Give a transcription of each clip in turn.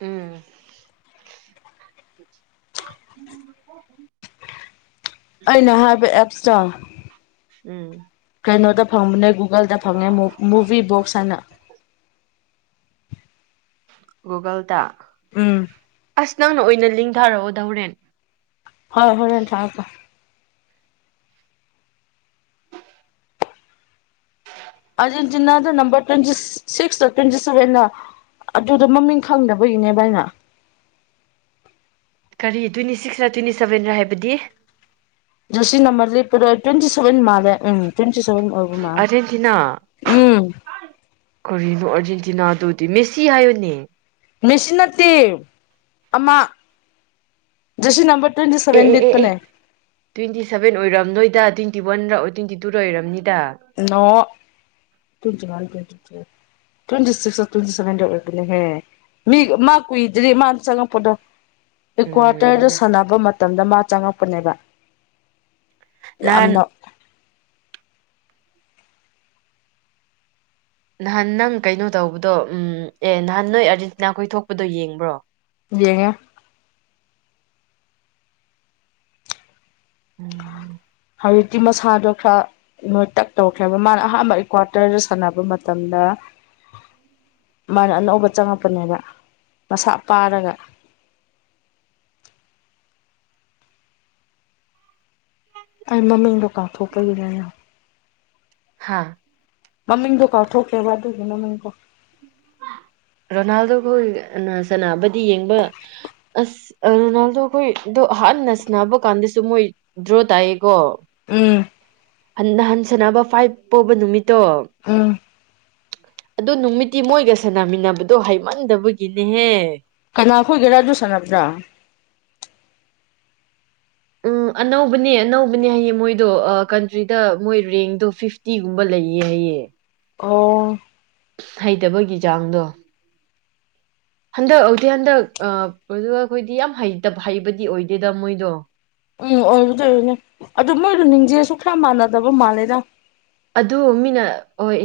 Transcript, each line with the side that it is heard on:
right: ꯎꯝ ꯎꯝ
left: ꯑꯩꯅ ꯍꯥꯏꯕ ꯑꯦꯞꯁꯇ
right: ꯎꯝ
left: ꯐꯪꯕꯅꯦ ꯒꯨꯒꯜꯗ ꯐꯪꯉꯦ ꯃꯨꯚꯤ ꯕꯣꯛꯁ ꯍꯥꯏꯅ
right: ꯒꯨꯨꯒꯜꯗ
left: ꯎꯝ
right: ꯑꯁ ꯅꯪꯅ ꯑꯣꯏꯅ ꯂꯤꯡꯊꯥꯔꯛꯑꯣ ꯙꯎꯔꯦꯟ
left: ꯍꯣꯏ ꯍꯣꯏ ꯊꯥꯥꯛ ꯑꯔꯖꯦꯟꯇꯤꯅꯥꯗ ꯅꯝꯕꯔ ꯇ꯭ꯋꯦꯟ ꯁꯤꯁ ꯇ꯭ꯋꯦꯟꯇꯤ ꯁ ꯑꯗꯨꯗꯣ ꯃꯃꯤꯡ ꯈꯪꯗꯕꯒꯤꯅꯦ ꯚꯥꯏꯅ
right: ꯀꯔꯤ ꯇ꯭ꯋꯦꯟꯇꯤ ꯁꯤꯛꯁꯔꯥ ꯇ꯭ꯋꯦꯟꯇꯤ ꯁꯚꯦꯟꯔ ꯍꯥꯏꯕꯗꯤ
left: ꯗꯣꯁꯤ ꯅꯝꯕꯔ ꯂꯩꯦꯔꯣꯏ꯭ꯋꯦꯟꯤ ꯁꯕꯦꯟ ꯃꯥꯂꯦꯝ ꯇ꯭ꯋꯦꯟꯇꯤ ꯑꯣꯏꯕꯃ
right: ꯑꯥꯔꯖꯦꯟꯇꯤꯅꯥ
left: ꯎꯝ
right: ꯀꯔꯤꯅꯣ ꯑꯥꯔꯖꯦꯟꯇꯤꯅꯥ ꯑꯗꯨꯗꯤ ꯃꯦꯁꯤ ꯍꯥꯏꯌꯨꯅꯦ
left: ꯃꯦꯁꯤ ꯅꯠꯇꯦ ꯑꯃ ꯦꯁꯤ ꯅꯝꯕꯔ ꯇ꯭ꯋꯦꯟꯇꯤ
right: ꯑꯦ
left: ꯁꯚꯦꯟ
right: ꯑꯦ ꯑꯦ ꯑꯦ
left: ꯂꯤꯠꯄꯅꯦ
right: ꯇ꯭ꯋꯦꯟꯇꯤ ꯁꯕꯦꯟ ꯑꯣꯏꯔꯝ ꯅꯣꯏꯗ ꯇ꯭ꯋꯦꯟꯇꯤ ꯋꯥꯟ ꯇ꯭ꯋꯦꯟꯇꯤ ꯇꯨꯗ ꯑꯣꯏꯔꯝꯅꯤꯗ
left: ꯅꯣꯡ ꯊꯨꯡꯖꯀ ꯄ ꯇ ꯇ꯭ꯋꯦꯟꯤ ꯁꯤꯋꯦꯟꯇ ꯁꯦꯟꯔꯦ ꯃꯤ ꯃꯥ ꯀꯨꯏꯗ꯭ꯔꯤ ꯃꯥꯅ ꯆꯉ ꯄꯗ ꯑꯦꯀ꯭ꯋꯥꯇꯔꯗ
right: ꯎꯝ
left: ꯁꯥꯟꯅꯕ ꯃꯇꯝꯗ ꯃꯥ ꯆꯪꯉꯛꯄꯅꯦꯕ
right: ꯅꯍꯥꯟ
left: ꯌꯥꯝꯅ
right: ꯅꯍꯥꯟ ꯅꯪ ꯀꯩꯅꯣ ꯇꯧꯕꯗꯣ ꯎ ꯑꯦ ꯅꯍꯥꯟ ꯅꯣꯏ ꯑꯥꯔꯖꯦꯟꯇꯤꯅꯥ ꯈꯣꯏ ꯊꯣꯛꯄꯗꯣ ꯌꯦꯡꯕ꯭ꯔꯣ
left: ꯌꯦꯡꯉꯦ
right: ꯎꯝ
left: ꯍꯧꯖꯤꯛꯇꯤ ꯃꯁꯥꯗꯣ ꯈꯔ ꯅꯣꯏ ꯇꯛ ꯇꯧꯈ꯭ꯔꯦꯕ ꯃꯥꯅ ꯑꯍꯥꯟꯕ ꯑꯦꯀ꯭ꯋꯥꯇꯔꯗ ꯁꯥꯟꯅꯕ ꯃꯇꯝꯗ ꯍ ꯃꯥꯅ ꯑꯅꯧꯕ ꯆꯪꯉꯛꯄꯅꯦꯕ ꯃꯁꯥ ꯄꯥꯔꯒ [unintelligible] ꯑꯩ ꯃꯃꯤꯡꯗꯣ ꯀꯥꯎꯊꯣꯛꯄꯒꯤꯅꯦ
right: ꯍꯥꯥ
left: ꯃꯃꯤꯡꯗ ꯀꯥ ꯊ ꯊꯣꯛꯣꯛꯀꯦ ꯋꯥꯗꯒꯦ ꯃꯃꯤꯡ ꯀ
right: ꯔꯣꯅꯥꯜꯗꯣ ꯑꯩꯈꯣꯏ ꯁꯅꯥꯅꯕꯗꯤ ꯌꯦꯡꯕ ꯑꯁ ꯔꯣꯅꯥꯜꯗꯣ ꯑꯩꯈꯣꯏ ꯍꯥꯟꯅ ꯁꯟꯅꯕ ꯀꯥꯟꯗꯁꯨ ꯃꯣꯏ ꯗ꯭ꯔꯣ ꯇꯥꯏꯑꯦꯀꯣ
left: ꯍ
right: ꯅꯍꯟ ꯁꯅꯕ ꯐꯥꯏꯚ ꯄꯣꯕ ꯅꯨꯃꯤꯠꯇꯣ
left: ꯎꯝ
right: ꯑꯗꯨ ꯅꯨꯃꯤꯠꯇꯤ ꯃꯣꯏꯒ ꯁꯥꯟꯅꯃꯤꯟꯅꯕꯗꯣ ꯍꯩꯃꯟꯗꯕꯒꯤꯅꯦꯍꯦ
left: ꯀꯅꯥ ꯈꯏꯒꯦꯔꯥ ꯑꯗꯨ ꯁꯥꯟꯅꯕ꯭ꯔꯥ
right: ꯎꯝ ꯑꯅꯧꯕꯅꯦ ꯑꯅꯧꯕꯅꯦ ꯍꯥꯏꯌꯦ ꯃꯣꯏꯗꯣ ꯀꯟꯇ꯭ꯔꯤꯗ ꯃꯣꯏ ꯔꯦꯡꯗꯣ ꯐꯤꯐꯇꯤꯒꯨꯝꯕ ꯂꯩ [unintelligible]
left: ꯑꯣ
right: ꯍꯩꯇꯕꯒꯤ ꯆꯥꯡꯗꯣ
left: [inaudible]
right: ꯍꯟꯗꯛ ꯍꯧꯗꯤꯦ ꯍꯟꯗꯛ ꯑ ꯑꯩꯈꯣꯏꯗꯤ ꯌꯥꯝ ꯍꯩꯕꯗꯤ ꯑꯣꯏꯗꯦꯗ ꯃꯣꯏꯗꯣ
left: ꯎꯝ ꯑꯣꯏꯔꯗ ꯑꯣꯏꯔꯅꯦ ꯑꯗꯨ ꯃꯣꯏꯗꯣ ꯅꯤꯡꯖꯦꯁꯨ ꯈꯔ ꯃꯥꯟꯅꯗꯕ ꯃꯥꯜꯂꯦꯗ
right: ꯑꯗꯨ ꯃꯤꯅ ꯍꯣꯏ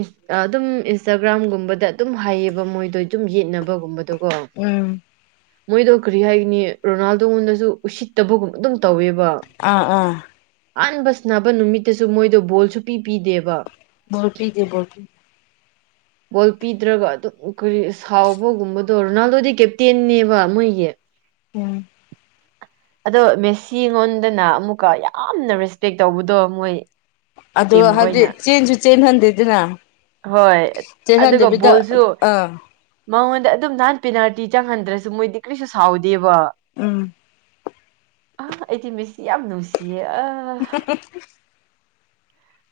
right: ꯑꯗꯨꯝ ꯏꯟꯁꯇꯥꯒ꯭ꯔꯥꯝꯒꯨꯝꯕꯗ ꯑꯗꯨꯝ ꯍꯥꯏꯌꯦꯕ ꯃꯣꯏꯗꯣ ꯑꯗꯨꯝ ꯌꯦ ꯌꯦꯠꯅꯕꯒꯨꯝꯕꯗꯨ
left: ꯎꯝ
right: ꯃꯣꯏꯗꯣ ꯀꯔꯤ ꯍꯥꯏꯒꯅꯤ ꯔꯣꯅꯥꯜꯗꯣꯉꯣꯟꯗꯁꯨ ꯎꯁꯤꯠꯇꯕꯒꯨꯝꯕ ꯑꯗꯨꯝ ꯇꯧꯋꯦꯕ
left: ꯑꯥ ꯑꯥ
right: ꯑꯍꯥꯟꯕ ꯁꯅꯕ ꯅꯨꯃꯤꯠꯇꯁꯨ ꯃꯣꯏꯗꯣ ꯕꯣꯜꯁꯨ ꯄꯤ ꯄꯤꯗꯦꯕ
left: ꯣꯄꯤꯤꯗꯤꯦ ꯣꯄꯤꯤ
right: ꯕꯣꯜ ꯄꯤꯗ꯭ꯔꯒ ꯑꯗꯨꯝ ꯀꯔꯤ ꯁꯥꯎꯕꯒꯨꯝꯕꯗꯣ ꯔꯣꯅꯥꯜꯗꯣꯗꯤ ꯀꯦꯞꯇꯦꯟꯅꯦꯕ ꯃꯣꯏꯒꯤ
left: ꯎꯝ
right: ꯑꯗꯣ ꯃꯦꯁꯤ ꯑꯩꯉꯣꯟꯗꯅ ꯑꯃꯨꯛꯀ ꯌꯥꯝꯅ ꯔꯦꯁꯄꯦꯛ ꯇꯧꯕꯗꯣ ꯃꯣꯏ
left: ꯑꯣ
right: ꯇꯤꯝ
left: ꯍꯥꯏꯗꯤ
right: ꯈꯣꯏꯅ
left: ꯆꯦꯟꯁꯨ ꯆꯦꯟꯍꯟꯗꯦꯗꯅ
right: ꯍꯣꯏ ꯑꯗꯨꯒ
left: ꯆꯦꯟꯍꯟꯗꯕꯤꯗ
right: ꯕꯣꯜꯁꯨ
left: ꯑꯥ
right: ꯃꯉꯣꯟꯗ ꯑꯗꯨꯝ ꯅꯍꯥꯟ ꯄꯦꯅꯥꯜꯇꯤ ꯆꯪꯍꯟꯗ꯭ꯔꯁꯨ ꯃꯣꯏꯗꯤ ꯀꯔꯤꯁꯨ ꯁꯥꯎꯗꯦꯕ
left: ꯎꯝ
right: ꯑ ꯑꯩꯗꯤꯤ ꯃꯤꯁꯤ ꯌꯥꯝ ꯅꯨꯡꯁꯤꯌꯦ ꯑ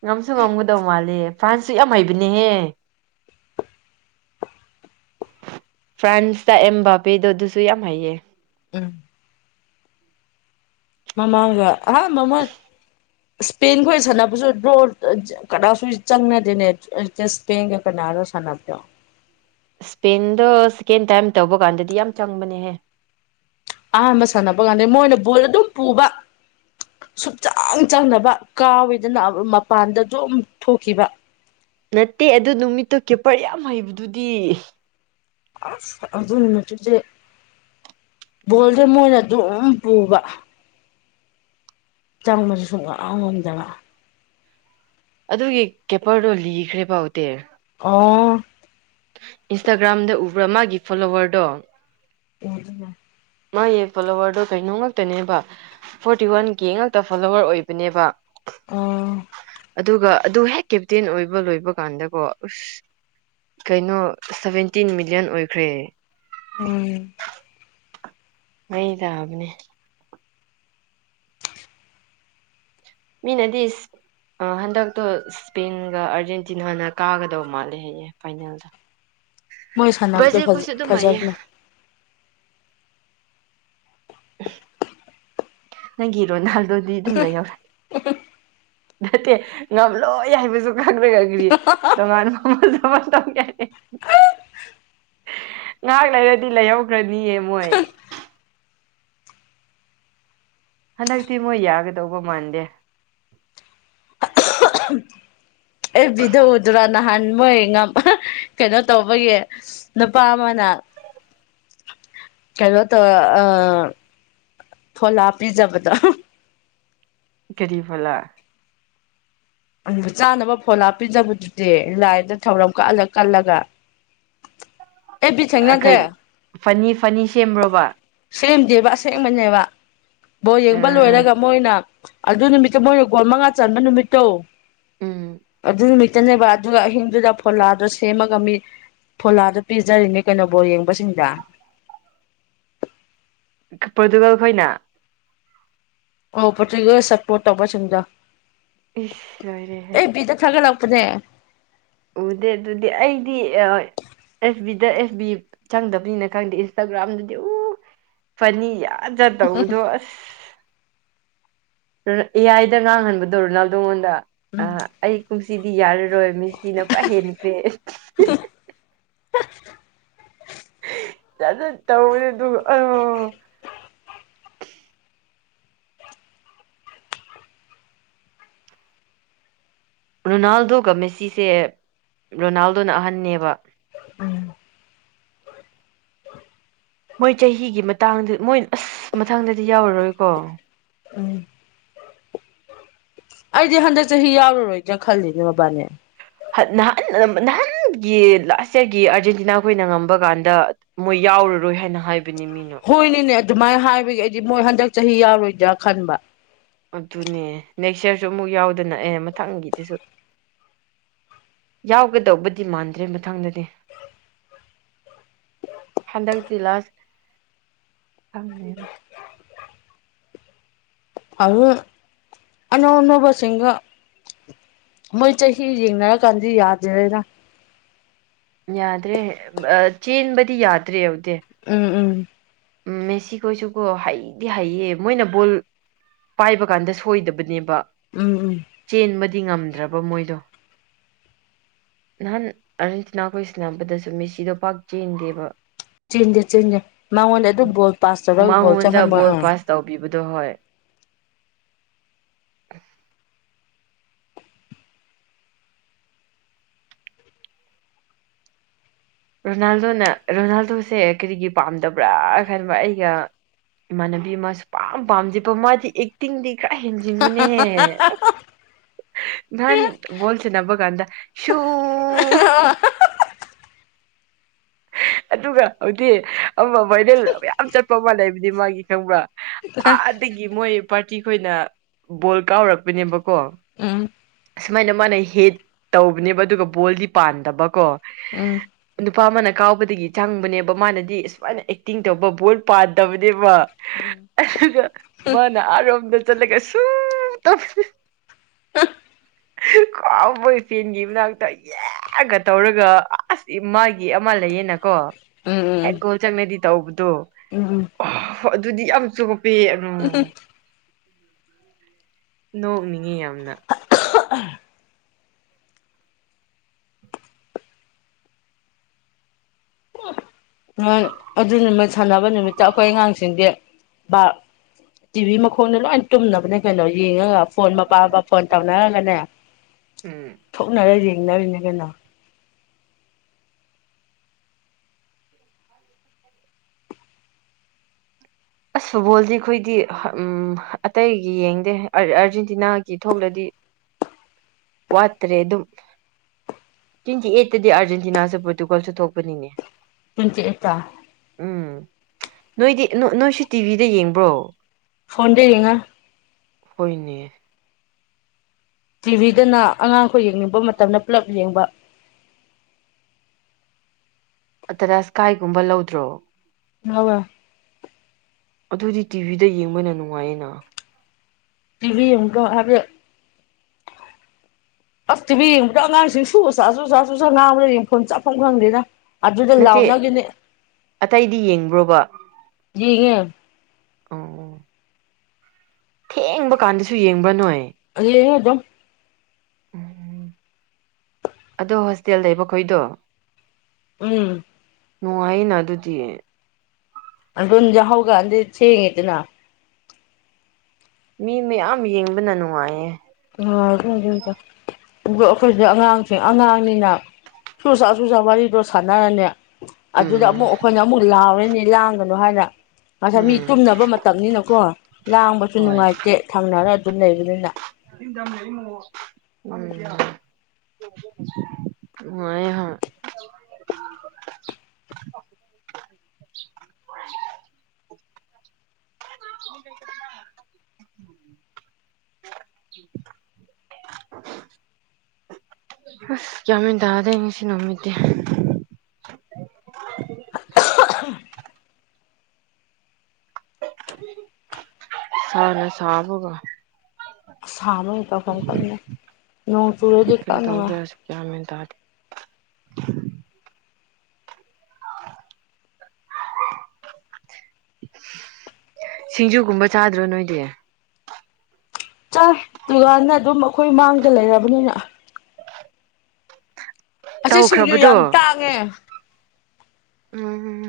right: ꯉꯝꯁꯨ ꯉꯝꯒꯗꯧ ꯃꯥꯜꯂꯦ ꯐ꯭ꯔꯥꯟꯁꯁꯨ ꯌꯥꯝ ꯍꯩꯕꯅꯦꯍꯦ ꯐ꯭ꯔꯥꯟꯁꯇ ꯑꯦꯝ ꯕꯥꯕꯦꯗꯣ ꯑꯗꯨꯁꯨ ꯌꯥꯝ ꯍꯩꯌꯦ
left: ꯎꯝ ꯃꯃꯒ ꯑꯥ ꯃꯃ ꯏꯁꯄꯦꯟꯒ ꯁꯥꯟꯅꯕꯁꯨ ꯗ꯭ꯔꯣ ꯀꯅꯥꯁꯨ ꯆꯪꯅꯗꯦꯅꯦ ꯏꯁꯄꯦꯟꯒ ꯀ ꯔꯣ ꯁꯅꯞꯇ
right: ꯏꯁꯄꯦꯟꯗꯣ ꯁꯦꯀꯦꯟ ꯇꯥꯏꯝ ꯇꯧꯕ ꯀꯥꯟꯗꯗꯤ ꯌꯥꯝ ꯆꯪꯕꯅꯦꯍꯦ
left: ꯑꯍꯥꯟꯕ ꯁꯥꯟꯅꯕ ꯀꯥꯟꯗꯩ ꯃꯣꯏꯅ ꯕꯨꯠ ꯑꯗꯨꯝ ꯄꯨꯕ ꯁꯨꯡꯆꯥꯡ ꯆꯪꯅꯕ ꯀꯥꯎꯋꯤꯗꯅ ꯃꯄꯥꯟꯗꯁꯨ ꯑꯗꯨꯝ ꯊꯣꯛꯈꯤꯕ
right: ꯅꯠꯇꯦ ꯑꯗꯨ ꯅꯨꯃꯤꯠꯇꯨ ꯀꯦꯄꯔ ꯌꯥꯝ ꯍꯩꯕꯗꯨꯗꯤ
left: ꯑ ꯑꯗꯨꯅ ꯃꯠꯇꯁꯦ ꯣꯜꯗ ꯃꯣꯏꯅ ꯑꯗꯨꯝ ꯄꯨꯕ ꯆꯥꯡꯃꯁꯨ ꯁꯨꯡꯉꯝ ꯉꯝꯗꯕ
right: ꯑꯗꯨꯒꯤ ꯀꯦꯄꯔꯗꯣ ꯂꯤꯈ꯭ꯔꯦ ꯐꯥꯎꯇꯦ
left: ꯑꯣ
right: ꯏꯟꯁꯇꯥꯒ꯭ꯔꯥꯝꯗ ꯎꯕ꯭ꯔꯥ ꯃꯥꯒꯤ ꯐꯣꯂꯣꯋꯔꯗꯣ
left: ꯎ
right: ꯃꯥꯒꯤ ꯐꯣꯂꯣꯋꯔꯗꯣ ꯀꯩꯅꯣ ꯉꯛꯇꯅꯦꯕ ꯐꯣꯔꯇꯤ ꯋꯥꯟ ꯀꯦ ꯉꯥꯛꯇ ꯐꯣꯂꯣꯋꯔ ꯑꯣꯏꯕꯅꯦꯕ
left: ꯑ
right: ꯑꯗꯨꯒ ꯑꯗꯨ ꯍꯦꯛ ꯀꯦꯞꯇꯦꯟ ꯑꯣꯏꯕ ꯂꯣꯏꯕ ꯀꯥꯟꯗꯀꯣ ꯑꯁ ꯀꯩꯅꯣ ꯁꯚꯦꯟꯇꯤꯟ ꯃꯤꯂꯤꯌꯟ ꯑꯣꯏꯈ꯭ꯔꯦ
left: ꯎꯝ
right: ꯑꯩ ꯊꯕꯅꯦ ꯃꯤ ꯅꯗꯤꯁ ꯍꯟꯗꯛꯇꯣ ꯏꯁ꯭ꯄꯦꯟꯒ ꯑꯥꯔꯖꯦꯟꯇꯤꯅꯥꯅ ꯀꯥꯒꯗꯧ ꯃꯥꯜꯂꯦ ꯍꯌꯦꯌꯦ ꯐꯥꯏꯅꯦꯜꯗ
left: ꯃꯣꯏ ꯁꯥꯟꯅꯕꯗꯣ
right: ꯕ꯭ꯔꯖꯤꯜ
left: ꯐꯖ
right: ꯈꯣꯏꯁꯨ ꯑꯗꯨꯝ ꯍꯩꯌꯦ
left: ꯐꯖꯕꯅꯦ
right: ꯅꯪꯒꯤ ꯔꯣꯅꯥꯜꯗꯣꯗꯤ ꯑꯗꯨꯝ ꯂꯩꯍꯧꯔꯅꯤ ꯅꯠꯇꯦ ꯉꯝꯂꯣꯏ ꯍꯥꯏꯕꯁꯨ ꯈꯪꯅꯔꯒ ꯀ꯭ꯔꯤ ꯇꯣꯉꯥꯟ ꯃꯃꯜ ꯉꯥꯏꯍꯥꯛ ꯂꯩꯔꯗꯤ ꯂꯩꯍꯧꯈ꯭ꯔꯗꯤ ꯅꯤ ꯃꯣꯏ ꯍꯟꯗꯛꯇꯤ ꯃꯣꯏ ꯌꯥꯒꯗꯧꯕ ꯃꯥꯟꯗꯦ
left: ꯑꯦꯐꯕꯤꯗ ꯎꯗ꯭ꯔꯣ ꯅꯍꯥꯟ ꯃꯣꯏ ꯀꯩꯅꯣ ꯇꯧꯕꯒꯤ ꯅꯨꯄꯥ ꯑꯃꯅ ꯀꯩꯅꯣ ꯇꯧꯔ ꯑ ꯐꯣꯂꯥꯥ ꯄꯤꯖꯕꯗꯣ
right: ꯀꯔꯤ ꯐꯣꯂꯥ
left: ꯆꯥꯅꯕ ꯐꯣꯟꯂꯥ ꯄꯤꯖꯕꯗꯨꯗꯤ ꯂꯥꯏꯗ ꯊꯧꯔꯝ ꯀꯠꯂ ꯀꯠꯂꯒ ꯑꯦꯐ ꯕꯤ ꯊꯦꯡꯅꯗꯦ
right: ꯀꯩ ꯐꯅꯤ ꯐꯅꯤ ꯁꯦꯝꯕ꯭ꯔꯣꯕ
left: ꯁꯦꯝꯗꯦꯕ ꯑꯁꯦꯡꯕꯅꯦꯕ ꯕꯣꯜ ꯌꯦꯡꯕ
right: ꯎꯝ
left: ꯂꯣꯏꯔꯒ ꯃꯣꯏꯅ ꯑꯗꯨ ꯅꯨꯃꯤꯠꯇ ꯃꯣꯏꯅ ꯒꯣꯜ ꯃꯉꯥ ꯆꯟꯕ ꯅꯨꯃꯤꯠꯇꯣ
right: ꯎꯝ
left: ꯑꯗꯨ ꯅꯨꯃꯤꯠꯇꯅꯦꯕ ꯑꯗꯨꯒ ꯑꯍꯤꯡꯗꯨꯗ ꯐꯣꯂꯥꯗꯣ ꯁꯦꯝꯃꯒ ꯃꯤ ꯐꯣꯂꯥꯗ ꯄꯤꯖꯔꯤꯅꯤ ꯀꯩꯅꯣ ꯕꯣꯜ ꯌꯦꯡꯕꯁꯤꯡꯗ
right: ꯄꯣꯔꯇꯨꯒꯜ ꯈꯣꯏꯅ
left: ꯑꯣ ꯄꯣꯔꯇꯨꯒꯜ ꯁꯄꯣꯔꯠ ꯇꯧꯕ ꯁꯤꯡꯗꯣ
right: ꯏꯁ ꯂꯣꯏꯔꯦꯍꯦ
left: ꯀꯅꯦ
right: ꯎꯗꯦ ꯑꯗꯨꯗꯤ ꯑꯩꯗꯤ ꯑ ꯑꯦꯐ ꯕꯤꯗ ꯑꯦꯐ ꯕꯤ ꯆꯪꯗꯕꯅꯤꯅ ꯈꯪꯗꯦ ꯏꯟꯁꯇꯥꯒ꯭ꯔꯥꯝꯗꯗꯤ ꯎ ꯐꯅꯤ ꯌꯥꯝ ꯖꯠ ꯇꯧꯕꯗꯣ ꯑꯁ ꯔ ꯌꯥꯏꯗ ꯉꯥꯡꯍꯟꯕꯗꯣ ꯔꯣꯅꯥꯜꯗꯣꯉꯣꯟꯗ ꯑ ꯑꯩ ꯀꯨꯝꯁꯤꯗꯤ ꯌꯔꯥꯔꯣꯏ ꯃꯤꯁꯤꯅ ꯄꯨꯔꯥ ꯍꯦꯟꯈ꯭ꯔꯦ ꯖꯥꯠ ꯖꯥꯠ ꯇꯧꯔꯤ ꯑꯗꯨꯒ ꯑꯣ ꯔꯣꯅꯥꯜꯗꯣꯒ ꯃꯦꯁꯤꯁꯦ ꯔꯣꯅꯥꯜꯗꯣꯅ ꯑꯍꯟꯅꯦꯕ
left: ꯎ [inaudible]
right: ꯃꯣꯏ ꯆꯍꯤꯒꯤ ꯃꯇꯥꯡꯗ ꯃꯣꯏ ꯑꯁ ꯃꯊꯪꯗꯗꯤ ꯌꯥꯎꯔꯔꯣꯏꯀꯣ
left: ꯎꯝ ꯑꯩꯗꯤ ꯍꯟꯗꯛ ꯆꯍꯤ ꯌꯥꯎꯔꯔꯣꯏꯗꯔꯥ ꯈꯜꯂꯤꯅꯦ ꯃꯕꯥꯟꯅꯤ
right: ꯍꯟ ꯅꯍꯥꯟ ꯅꯍꯥꯟꯒꯤ ꯂꯥꯁ ꯏꯌꯥꯔꯒꯤ ꯑꯥꯔꯖꯦꯟꯇꯤꯅꯥ ꯈꯣꯏꯅ ꯉꯝꯕ ꯀꯥꯟꯗ ꯃꯣꯏ ꯌꯥꯎ ꯍꯧꯔꯔꯣꯏ ꯍꯥꯏꯅ ꯍꯥꯏꯕꯅꯤ ꯃꯤꯅꯥ
left: ꯗꯨꯃꯥꯏ ꯍꯥꯏꯕꯒꯤ ꯑꯩꯗꯤ ꯃꯣꯏ ꯍꯟꯗꯛ ꯆꯍꯤ ꯌꯥꯎꯔꯣꯏꯗ꯭ꯔꯥ ꯈꯟꯕ
right: ꯑꯗꯨꯅꯦ ꯅꯦꯛꯁ ꯌꯥꯔꯁꯨ ꯑꯃꯨꯛ ꯌꯥꯎꯗꯅ ꯑꯦ ꯃꯊꯪꯒꯤꯗꯁꯨ ꯌꯥꯎꯒꯗꯧꯕꯗꯤ ꯃꯥꯟꯗ꯭ꯔꯦ ꯃꯊꯪꯗꯗꯤ ꯍꯟꯗꯛꯇꯤ ꯂꯥꯁ ꯈꯪꯗꯦꯗ
left: ꯑꯍꯨ ꯑꯅꯧ ꯑꯅꯧꯕꯥ ꯁꯤꯟꯒ ꯃꯣꯏ ꯆꯍꯤ ꯌꯦꯡꯅꯔ ꯀꯥꯟꯗꯤ ꯌꯥꯗꯔꯦꯗꯅ
right: ꯌꯥꯗ꯭ꯔꯦ ꯆꯦꯟꯕꯗꯤ ꯌꯥꯗ꯭ꯔꯦ
left: ꯎꯝ ꯎꯝ
right: ꯎꯝ ꯃꯦꯁꯤ ꯈꯣꯏꯁꯨ ꯀꯣ ꯍꯩꯗꯤ ꯍꯩꯌꯦ ꯃꯣꯏꯅ ꯕꯣꯜ ꯄꯥꯏꯕ ꯀꯥꯟꯗ ꯁꯣꯏꯗꯕꯅꯦꯕ
left: ꯎꯝ ꯎꯝ
right: ꯗꯤ ꯉꯝꯗ꯭ꯔꯕ ꯃꯣꯏꯗꯣ ꯅꯍꯥꯟ ꯑꯥꯔꯖꯦꯟꯇꯤꯅꯥ ꯈꯣꯏ ꯁꯤꯟꯅꯕꯗꯁꯨ ꯃꯦꯁꯤꯗꯣ ꯄꯥꯛ ꯆꯦꯟꯗꯦꯕ
left: ꯆꯦꯟꯗꯦ ꯆꯦꯟꯗꯦ ꯃꯉꯣꯟꯗ ꯑꯗꯨꯝ ꯒꯣꯜ ꯄꯥꯁ ꯇꯧꯔꯒ ꯒꯣꯜ ꯆꯪꯍꯟꯕ ꯑꯥ
right: ꯗꯣ ꯍꯣꯏ ꯔꯣꯅꯥꯜꯗꯣꯅ ꯔꯣꯅꯥꯜꯗꯣꯁꯦ ꯀꯔꯤꯒꯤ ꯄꯥꯝꯗꯕ꯭ꯔꯥ ꯈꯟꯕ ꯑꯩꯒ ꯏꯃꯥꯟꯅꯕꯤ ꯃꯥꯁꯨ ꯁꯨꯄꯥꯝ ꯄꯥꯝꯗꯦꯕ ꯃꯥꯗꯤ ꯑꯦꯛꯇꯤꯡꯗꯤ ꯄꯨꯔ ꯍꯦꯟꯖꯤꯟꯕꯅꯦꯍꯦ ꯅꯍꯥꯟ ꯕꯣꯜ ꯁꯥꯅꯕ ꯀꯟꯗ ꯁꯨ ꯑꯗꯨꯒ ꯍꯧꯖꯤꯛ ꯑꯃ ꯚꯥꯏꯔꯦꯜ ꯃꯌꯥꯝ ꯆꯠꯄ ꯃꯥ ꯂꯩꯕꯅꯦ ꯃꯥꯒꯤ ꯈꯪꯕ꯭ꯔꯥ ꯑꯥꯗꯒꯤ ꯃꯣꯏ ꯄꯥꯔꯇꯤ ꯈꯣꯏꯅ ꯕꯣꯜ ꯀꯥꯎꯔꯛꯄꯅꯦꯕꯀꯣ
left: ꯎꯝ
right: ꯁꯨꯃꯥꯏꯅ ꯃꯥꯅ ꯍꯤꯠ ꯇꯧꯕꯅꯦꯕ ꯑꯗꯨꯒ ꯕꯣꯜꯗꯤ ꯄꯥꯟꯗꯕꯀꯣ
left: ꯎꯝ ꯎꯝ
right: ꯅꯨꯄꯥ ꯑꯃꯅ ꯀꯥꯎꯕ ꯗꯒꯤ ꯆꯪꯕꯅꯦꯕ ꯃꯥꯅꯗꯤ ꯏꯁ ꯁꯨꯃꯥꯏꯅ ꯑꯦꯛꯇꯤꯡ ꯇꯧꯕ ꯕꯣꯜ ꯄꯥꯟꯗꯕꯅꯦꯕ ꯑꯗꯨꯒ ꯃꯅꯥ ꯑꯔꯣꯝꯗ ꯆꯂꯒ ꯁꯨꯝ ꯇ
left: [unintelligible]
right: ꯀꯥꯎꯕ ꯏꯆꯦꯟꯒꯤ ꯃꯅꯥꯛꯇ ꯌꯦꯛꯒ ꯇꯧꯔꯒ ꯑꯁ ꯏ ꯃꯥꯒꯤ ꯑꯃ ꯂꯩꯌꯦꯅ
left: ꯎꯝ ꯎꯝ
right: ꯆꯪꯅꯗꯤ ꯇꯧꯕꯗꯣ
left: ꯎꯝ ꯎꯝ
right: ꯑꯣ ꯑꯗꯨꯗꯤ ꯌꯥꯝ ꯆꯣꯞꯄꯦ ꯅꯣꯛꯅꯤꯡꯉꯤ ꯌꯥꯝꯅ
left: ꯑꯗꯨ ꯅꯨꯃꯤ ꯁꯥꯟꯅꯕ ꯅꯨꯃꯤꯠꯇ ꯑꯩꯈꯣꯏ ꯑꯉꯥꯡꯁꯤꯡꯗꯤ ꯇꯤꯚꯤ ꯃꯈꯣꯡꯗ ꯂꯣꯏ ꯇꯨꯝꯅꯕꯅꯦ ꯀꯩꯅꯣ ꯌꯦꯡꯉꯒ ꯐꯣꯟ ꯃꯄꯥꯕ ꯐꯣꯟ ꯇꯧꯅꯔꯒꯅꯦ
right: ꯎꯝ
left: ꯊꯣꯛꯅꯔ ꯌꯦꯡꯅꯔꯤꯅꯤ ꯀꯩꯅꯣ
right: ꯑꯁ ꯐꯨꯠꯕꯣꯜꯗꯤ ꯑꯩꯈꯣꯏꯗꯤ ꯑꯇꯩꯒꯤ ꯌꯦꯡꯗꯦ ꯑꯥꯔꯖꯦꯟꯇꯤꯅꯥꯒꯤ ꯊꯣꯛꯂꯗꯤ
left: [unintelligible]
right: ꯋꯥꯇ꯭ꯔꯦꯗꯨꯝ ꯇ꯭ꯋꯦꯟꯇꯤ ꯑꯩꯠꯇꯗꯤ ꯑꯥꯔꯖꯦꯟꯇꯤꯅꯥꯁꯨ ꯄꯣꯔꯇꯨꯒꯜꯁꯨ ꯊꯣꯛꯄꯅꯤꯅꯦ
left: ꯄꯨꯨꯆꯩ ꯍꯠꯇ
right: ꯎꯝ ꯅꯣꯏꯗꯤ ꯅꯣꯏꯁꯨ ꯇꯤꯚꯤꯗ ꯌꯦꯡꯕ꯭ꯔꯣ
left: ꯐꯣꯟꯗ ꯌꯦꯡꯉꯣ
right: ꯍꯅꯦ [unintelligible]
left: ꯇꯤꯚꯤꯗꯅ ꯑꯉꯥꯡꯈꯣꯏ ꯌꯦꯡꯅꯤꯡꯕ ꯃꯇꯝꯗ ꯄꯨꯂꯞ ꯌꯦꯡꯕ [unintelligible]
right: ꯑꯇꯔꯁ꯭ꯀꯥꯏꯒꯨꯝꯕ ꯂꯧꯗ꯭ꯔꯣ
left: ꯂꯧꯋꯥ
right: ꯑꯗꯨꯗꯤ ꯇꯤꯚꯤꯗ ꯌꯦꯡꯕꯅ ꯅꯨꯡꯉꯥꯏꯌꯦꯅ
left: ꯇꯤꯚꯤ ꯌꯦꯡꯕꯗꯣ ꯍꯥꯏꯕꯗꯤ ꯑꯁ ꯇꯤꯚꯤ ꯌꯦꯡꯕꯗ ꯑꯉꯥꯡꯁꯤꯡ ꯁꯨ ꯆꯥꯁꯨ ꯆꯥ ꯆꯁꯨ ꯆꯥ ꯉꯥꯡꯕꯗ ꯌꯦꯡꯐꯝ ꯆꯥꯐꯝ ꯈꯪꯗꯦꯅ ꯑꯗꯨꯗ
right: ꯅꯠꯇꯦ
left: ꯂꯥꯎꯅꯒꯤꯅꯦ
right: ꯑꯇꯩꯗꯤ ꯌꯦꯡꯕ꯭ꯔꯣꯕ
left: ꯌꯦꯉꯦ
right: ꯑ ꯊꯦꯡꯕ ꯀꯥꯟꯗꯁꯨ ꯌꯦꯡꯕ꯭ꯔꯥ ꯅꯣꯏ
left: ꯌꯦꯡꯉꯦ ꯑꯗꯨꯝ
right: ꯎꯝ ꯑꯗꯣ ꯍꯣꯁꯇꯦꯜ ꯂꯩꯕꯈꯣꯏꯗꯣ
left: ꯎꯝ
right: ꯅꯨꯡꯉꯥꯏꯩꯅ ꯑꯗꯨꯗꯤ
left: ꯟꯖ ꯍꯒ ꯑꯗ ꯊꯦꯡꯉ ꯏꯇꯅ
right: ꯃꯤ ꯃꯌꯥꯝ ꯌꯦꯡꯕꯅ ꯅꯨꯡꯉꯥꯏꯌꯦ
left: ꯍ ꯍꯒ ꯑꯗꯨꯒ ꯑꯩꯈꯣꯏꯗꯤ ꯑꯉꯥꯡꯁꯤꯡ ꯑꯉꯥꯡꯅꯤꯅ ꯆꯨ ꯆꯥ ꯆꯨꯖꯥ ꯋꯥꯔꯤꯗꯣ ꯁꯥꯟꯅꯔꯅꯦ ꯑꯗꯨꯗ
right: ꯎꯝ
left: ꯑꯃꯨꯛ ꯑꯩꯈꯣꯏꯅ ꯑꯃꯨꯛ ꯂꯥꯎꯔꯅꯤ ꯂꯥꯡꯒꯅꯨ ꯍꯥꯏꯅ ꯉꯁꯥꯏ ꯃꯤ
right: ꯎꯝ
left: ꯇꯨꯝꯅꯕ ꯃꯇꯝꯅꯤꯅꯀꯣ ꯂꯥꯡꯕꯁꯨ
right: ꯍꯣꯏ
left: ꯅꯨꯡꯉꯥꯏꯇꯦ ꯊꯪꯅꯔ ꯑꯗꯨ ꯂꯩꯕꯅ
right: [unintelligible] ꯃ ꯍꯣꯏ [unintelligible]
left: [unintelligible]
right: [unintelligible]
left: [unintelligible]
right: ꯑ ꯗꯉꯡꯁꯤ ꯅꯃꯤꯃꯤꯗ [unintelligible] ꯁꯔꯥ ꯁꯥꯕ ꯍꯒ
left: ꯑꯁꯥꯕ ꯑꯣꯏ ꯀ ꯀ ꯅꯣꯡ ꯆꯨꯔꯦꯗꯤ
right: ꯀꯔꯤ
left: ꯀꯅꯅꯨꯡꯉ
right: ꯇꯧꯗꯣꯏꯔꯁꯨ ꯒ꯭ꯌꯥꯟ [unintelligible]
left: [unintelligible]
right: ꯁꯤꯡꯖꯨꯒꯨꯝꯕ ꯆꯥꯗ꯭ꯔꯣ ꯅꯣꯏꯗꯤ
left: ꯆꯪ ꯗꯨꯀꯥꯟꯗ ꯑꯗꯨꯝ ꯑꯩꯈꯣꯏ ꯃꯥꯡꯗ ꯂꯩꯔꯕꯅꯤꯅ ꯑꯁꯤ ꯁꯤꯡꯖꯨ
right: ꯇꯧꯈ꯭ꯔꯕꯗꯣ
left: ꯌꯥꯝ ꯇꯥꯡꯉꯦ
right: ꯎꯝ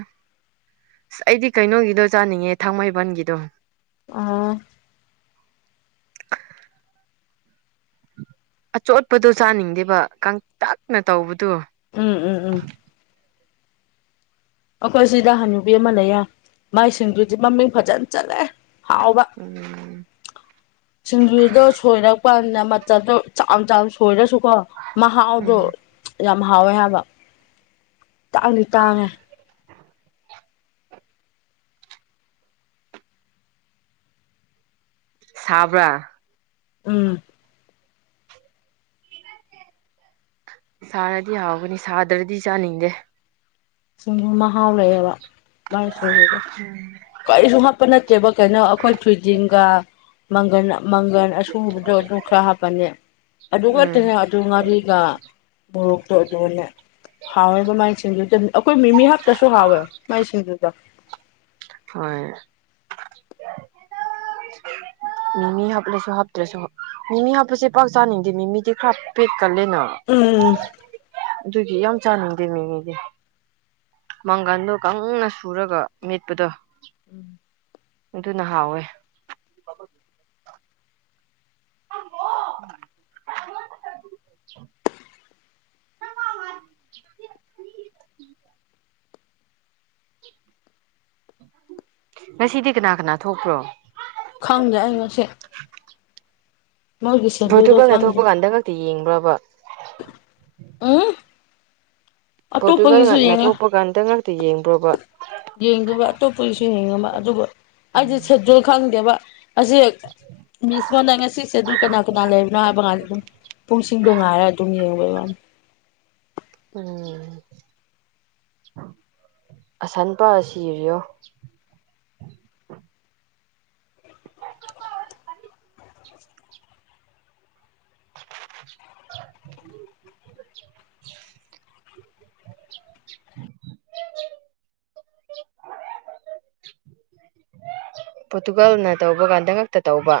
right: ꯑꯁ ꯑꯩꯗꯤ ꯀꯩꯅꯣꯒꯤꯗꯣ ꯆꯥꯅꯤꯡꯉꯦ ꯊꯥꯡꯃꯩꯕꯟꯒꯤꯗꯣ
left: ꯑꯥ
right: ꯑꯆꯣꯠꯄꯗꯣ ꯆꯥꯅꯤꯡꯗꯦꯕ ꯀꯪꯇꯛꯅ ꯇꯧꯕꯗꯨꯣ
left: ꯎꯝ ꯎꯝ ꯎꯝ ꯑꯩꯈꯣꯏ ꯁꯤꯗ ꯍꯟꯨꯕꯤ ꯑꯃ ꯂꯩꯌꯦ ꯃꯥꯏꯁꯤꯡꯗꯨꯗꯤ ꯃꯃꯤꯡ ꯐꯖꯅ ꯆꯠꯂꯦ ꯍꯥꯎꯕ
right: ꯎꯝ
left: ꯁꯤꯡꯖꯨꯗꯣ ꯁꯣꯏꯔ ꯄꯗ ꯃꯜꯗꯣ ꯆ ꯆ ꯁꯣꯏꯔꯁꯨꯀꯣ ꯃꯍꯥꯎꯗꯣ
right: ꯎꯝ
left: ꯌꯥꯝ ꯍꯥꯎꯋꯦ ꯍꯥꯏꯕ ꯇꯥꯡꯗꯤ ꯇꯥꯡꯉꯦ
right: ꯁꯕ꯭ꯔꯥ
left: ꯎꯝ
right: ꯁꯥꯔꯗꯤ ꯍꯥꯎꯒꯅꯤ ꯁꯥꯗ꯭ꯔꯗꯤ ꯆꯥꯅꯤꯡꯗꯦ
left: ꯁꯨꯝ ꯃꯍꯥꯎ ꯂꯩꯌꯦꯕ ꯃꯥꯏꯁꯤꯡꯁꯤꯗ ꯀꯔꯤꯁꯨ ꯍꯥꯞꯄ ꯅꯠꯇꯦ ꯦꯕ ꯀꯩꯅꯣ ꯑꯩꯈꯣꯏ ꯊꯣꯏꯗꯤꯟꯒ ꯃꯪꯒꯟ ꯃꯪꯒꯜ ꯑꯁꯨꯕꯗꯣ ꯑꯗꯨ ꯈꯔ ꯍꯥꯞꯄꯜꯅꯦ ꯑꯗꯨ
right: ꯎꯝ
left: ꯈꯛꯇꯅꯦ ꯑꯗꯨ ꯉꯥꯔꯤꯒ ꯃꯣꯔꯣꯛꯇꯣ ꯑꯗꯨꯅꯦ ꯍꯥꯎꯋꯦꯕ ꯃꯥꯏ ꯁꯤꯡꯗꯨꯨꯗ ꯑꯩꯈꯣꯏ ꯃꯤꯃꯤ ꯍꯥꯛꯇꯁꯨ ꯍꯥꯎꯋꯦ ꯃꯥꯏ ꯁꯤꯡꯗꯨꯨꯗ
right: ꯍꯣꯏ ꯃꯤꯃꯤ ꯍꯥꯞꯂꯁꯨ ꯍꯥꯞꯇ꯭ꯔꯁꯨ ꯃꯤꯃꯤ ꯍꯥꯞꯄꯁꯦ ꯄꯥꯎ ꯆꯥꯅꯤꯡꯗꯦ ꯃꯤꯃꯤꯗꯤ ꯈꯔ ꯄꯤꯛ
left: ꯎꯝ
right: ꯑꯗꯨꯒꯤ ꯌꯥꯝ ꯆꯥꯅꯤꯡꯗꯦ ꯃꯤꯉꯗꯤ ꯃꯪꯒꯟꯗꯣ ꯀꯪꯅ ꯁꯨꯔꯒ ꯃꯦꯠꯄꯗꯣ
left: ꯎꯝ
right: ꯑꯗꯨꯅ ꯍꯥꯎꯋꯦ
left: [inaudible] [inaudible]
right: ꯉꯁꯤꯗꯤ ꯀꯅꯥ ꯀꯅꯥ ꯊꯣꯛꯄ꯭ꯔꯣ
left: ꯈꯪꯖꯏ ꯉꯁꯦ
right: ꯄꯣꯔꯇꯨꯒꯜꯗ ꯊꯣꯛꯄ
left: ꯈꯪꯗꯦ
right: ꯀꯥꯟꯗ ꯈꯛꯇꯤ ꯌꯦꯡꯕ꯭ꯔꯕ
left: ꯑ
right: ꯄꯣꯔꯇꯨꯒꯜꯅ ꯊꯣꯛꯄ ꯀꯥꯟꯗ ꯉꯥꯛꯇ ꯌꯦꯡꯕ
left: ꯌꯦꯡꯗꯕ ꯑꯇꯣꯞꯄꯒꯤꯁꯨ ꯌꯦꯡꯉꯕ ꯑꯗꯨꯕꯨ ꯑꯩꯗꯤꯦ ꯁꯦꯗꯨꯜ ꯈꯪꯗꯦꯕ ꯑꯁꯤꯁ ꯃꯤꯁ ꯃꯣꯅ ꯉꯁꯤꯁꯦ ꯑꯗꯨ ꯀꯅꯥ ꯀꯅꯥ ꯂꯩꯕꯅꯣ ꯍꯥꯏꯕ ꯀꯗ ꯑꯗꯨꯝ ꯄꯨꯡꯁꯤꯡꯗꯣ ꯉꯥꯏꯔꯒ ꯑꯗꯨꯝ ꯌꯦꯡꯕ [inaudible]
right: ꯎꯝ ꯑꯁꯟꯄꯥ ꯁꯤꯔꯤꯣ [unintelligible]
left: [inaudible]
right: ꯄꯣꯔꯇꯨꯒꯥꯜꯅ ꯇꯧꯕ ꯀꯥꯟꯗ ꯉꯛꯇ ꯇꯧꯕ